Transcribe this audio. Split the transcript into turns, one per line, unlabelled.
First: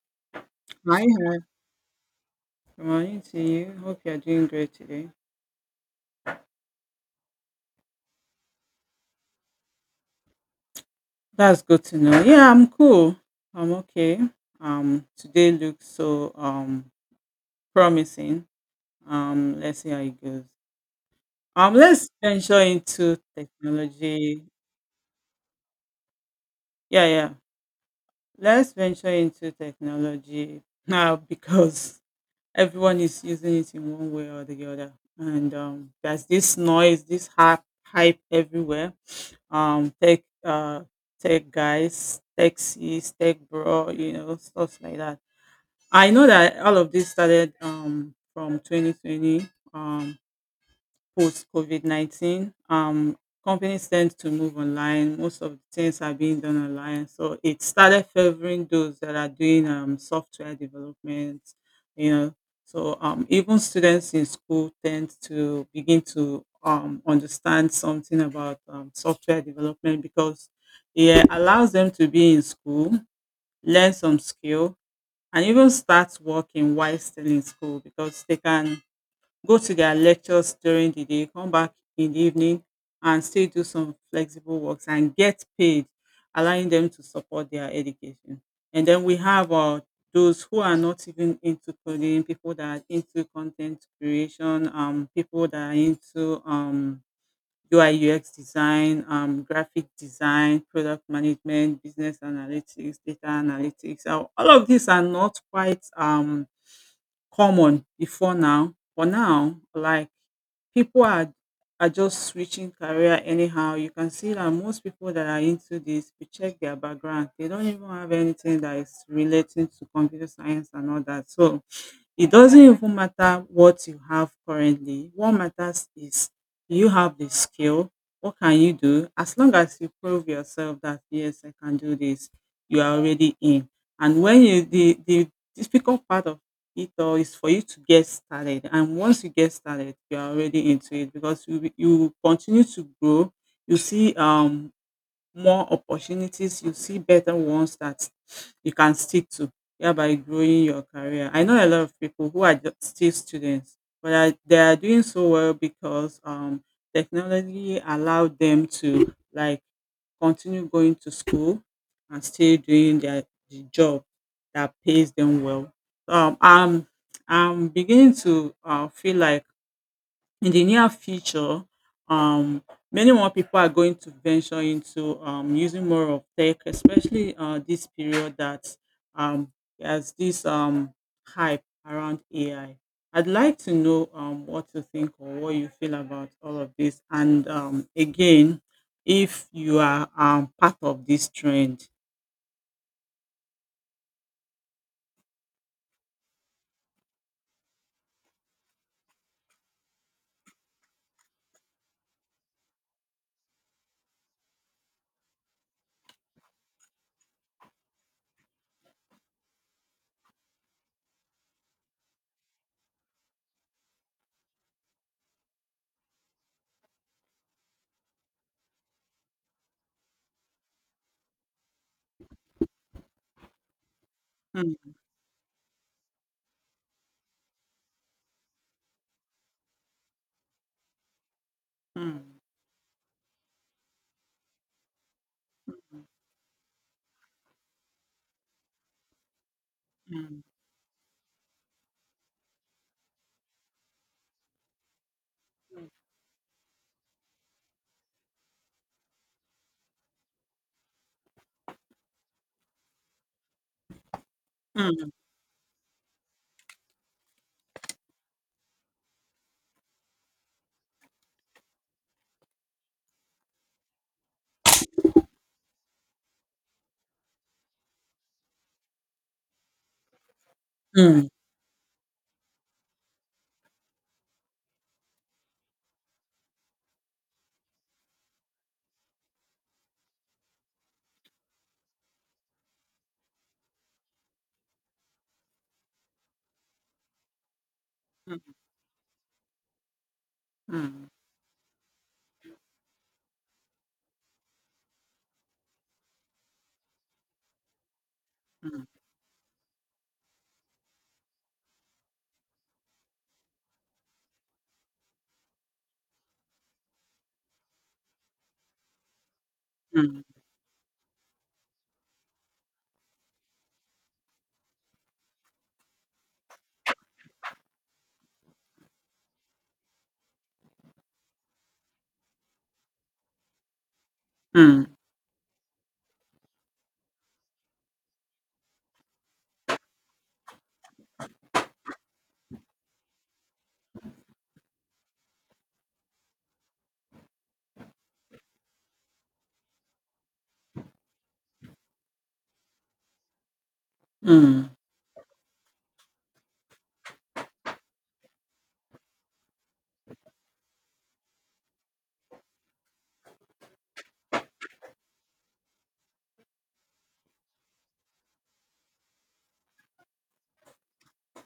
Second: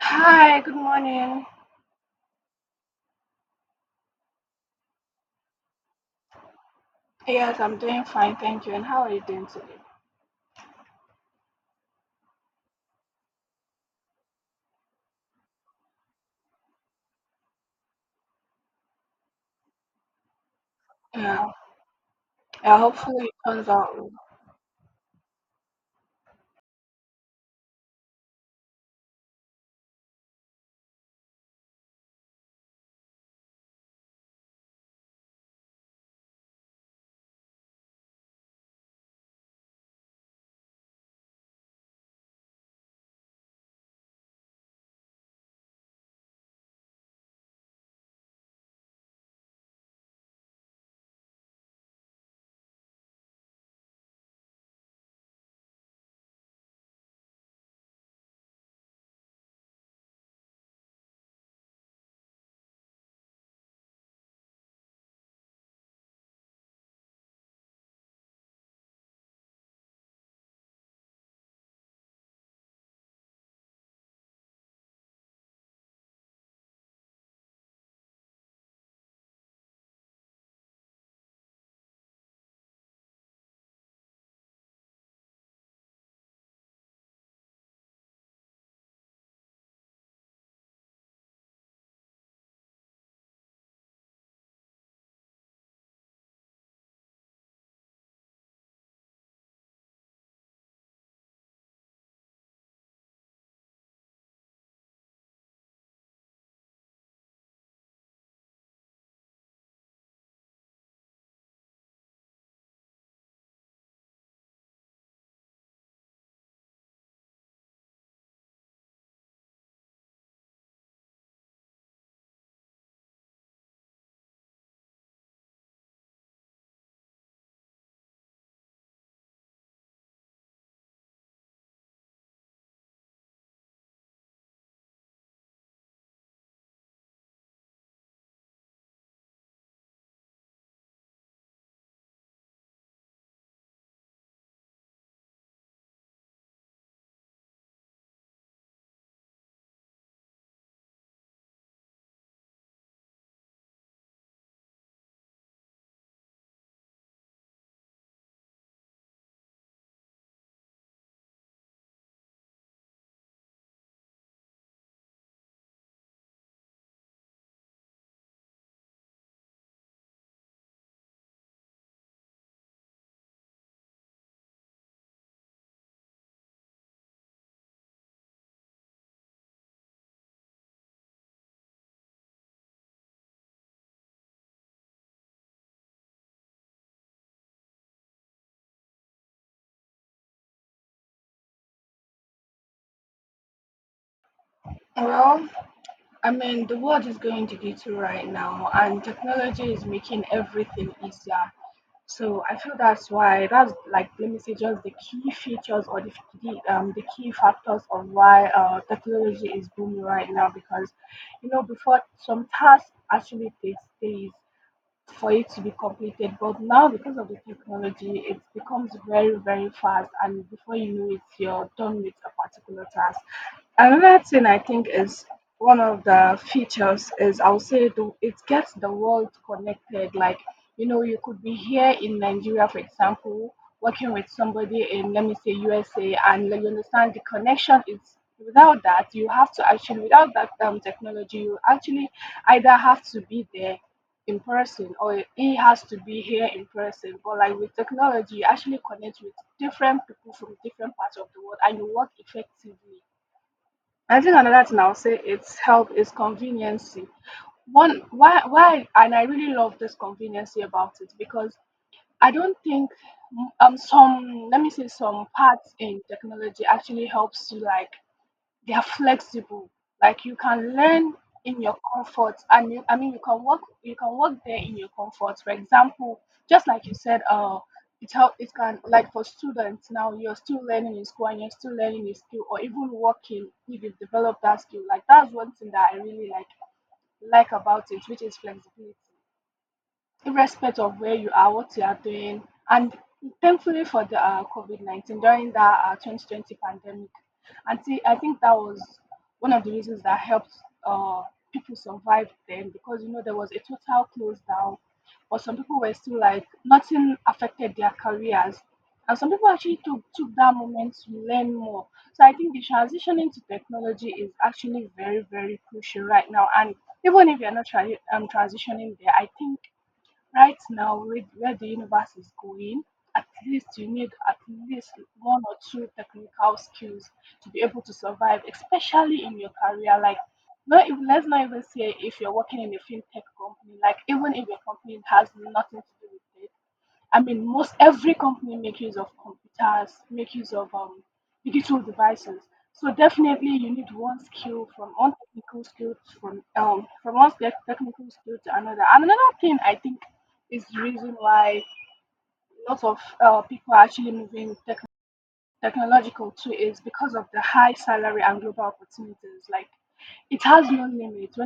Hi, good
Hi,
morning.
good morning to you. Hope you're doing great today.
Yes, I'm doing fine, thank you. And how are you doing today?
That's good to know. Yeah, I'm cool. I'm okay. Today looks so promising. Let's see how it goes.
Yeah,
Let's venture
yeah,
into
Hopefully it turns out well.
technology. Yeah, yeah. Let's venture into technology now because everyone is using it in one way or the other, and there's this noise, this hype everywhere, um tech uh tech guys, taxis, tech bro, stuff like that. I know that all of this started from 2020, um post COVID-19. Companies tend to move online. Most of the things are being done online. So it started favoring those that are doing software development, you know. So even students in school tend to begin to understand something about software development, because it allows them to be in school, learn some skill, and even start working while still in school, because they can go to their lectures during the day, come back in the evening, and still do some flexible works and get paid, allowing them to support their education. And then we have those who are not even into coding, people that are into content creation, people that are into UI UX design, graphic design, product management, business analytics, data analytics. All of these are not quite common before now. For now, like people are just switching career anyhow. You can see that most people that are into this, if you check their background, they don't even have anything that is relating to computer science and all that. So it doesn't even matter what you have currently. What matters is, do you have the skill? What can you do? As long as you prove yourself that yes, I can do this, you are already in. And when you the difficult part of it all is for you to get started. And once you get started, you are already into it, because you will continue to grow. You see more opportunities, you see better ones that you can stick to, thereby growing your career. I know a lot of people who are just still students, but they are doing so well because technology allowed them to like continue going to school and still doing the job that pays them well. Um, I'm I'm beginning to feel like in the near future, um, many more people are going to venture into using more of tech, especially this period that um, has this hype around AI. I'd like to know what you think or what you feel about all of this. And again, if you are part of this trend.
Well, I mean, the world is going digital right now, and technology is making everything easier. So I feel that's why, that's like, let me say just the key features, or the key factors of why technology is booming right now. Because you know, before, some tasks actually takes days for it to be completed. But now, because of the technology, it becomes very, very fast, and before you know it, you're done with a particular task. Another thing I think
Mm,
is one of the features is, I would say, the, it gets the world connected. Like, you know, you could be here in
mm,
Nigeria, for example, working with somebody in, let me say, USA, and like, you understand the connection is, without that, you have to actually, without
mm,
that technology, you actually either have to be there in person, or he has to be here in person. But like, with technology, you actually connect with different people from different parts of the world and you work effectively. I think another thing I'll
mm,
say it's help is conveniency. One, why and I really love this conveniency about it, because I don't think some, let me say, some parts in technology actually helps you, like they are flexible. Like you can learn
mm,
in your comfort, and you, I mean, you can work. You can work there in your comfort. For example, just like you said, it help. It can, like for students now, you're still learning in school, and you're still learning a skill, or even working if you develop that skill. Like that's one thing that I really like about it, which is flexibility, irrespective of
mm,
where you are, what you are doing. And thankfully for the COVID 19, during that 2020 pandemic, and see, I think that was
mm,
one of the reasons that helped uh, people survive then, because you know there was a total close down, but some people were still like, nothing affected their careers. And some people actually took,
mm,
took that moment to learn more. So I think the transition into technology is actually very, very crucial right now. And even if you're not transitioning there, I think right now, with where the universe is going, at least you need at
mm,
least one or two technical skills to be able to survive, especially in your career. Like, not even, let's not even say if you're working in a fintech company. Like, even if your company has nothing to do with it, I mean, most every company make use of computers, make use of digital devices. So definitely, you need one skill
mm.
from one technical skill to- from one technical skill to another. And another thing I think is the reason why lots of people are actually moving tech technological too is because of the high salary and global opportunities. Like, it has no limit when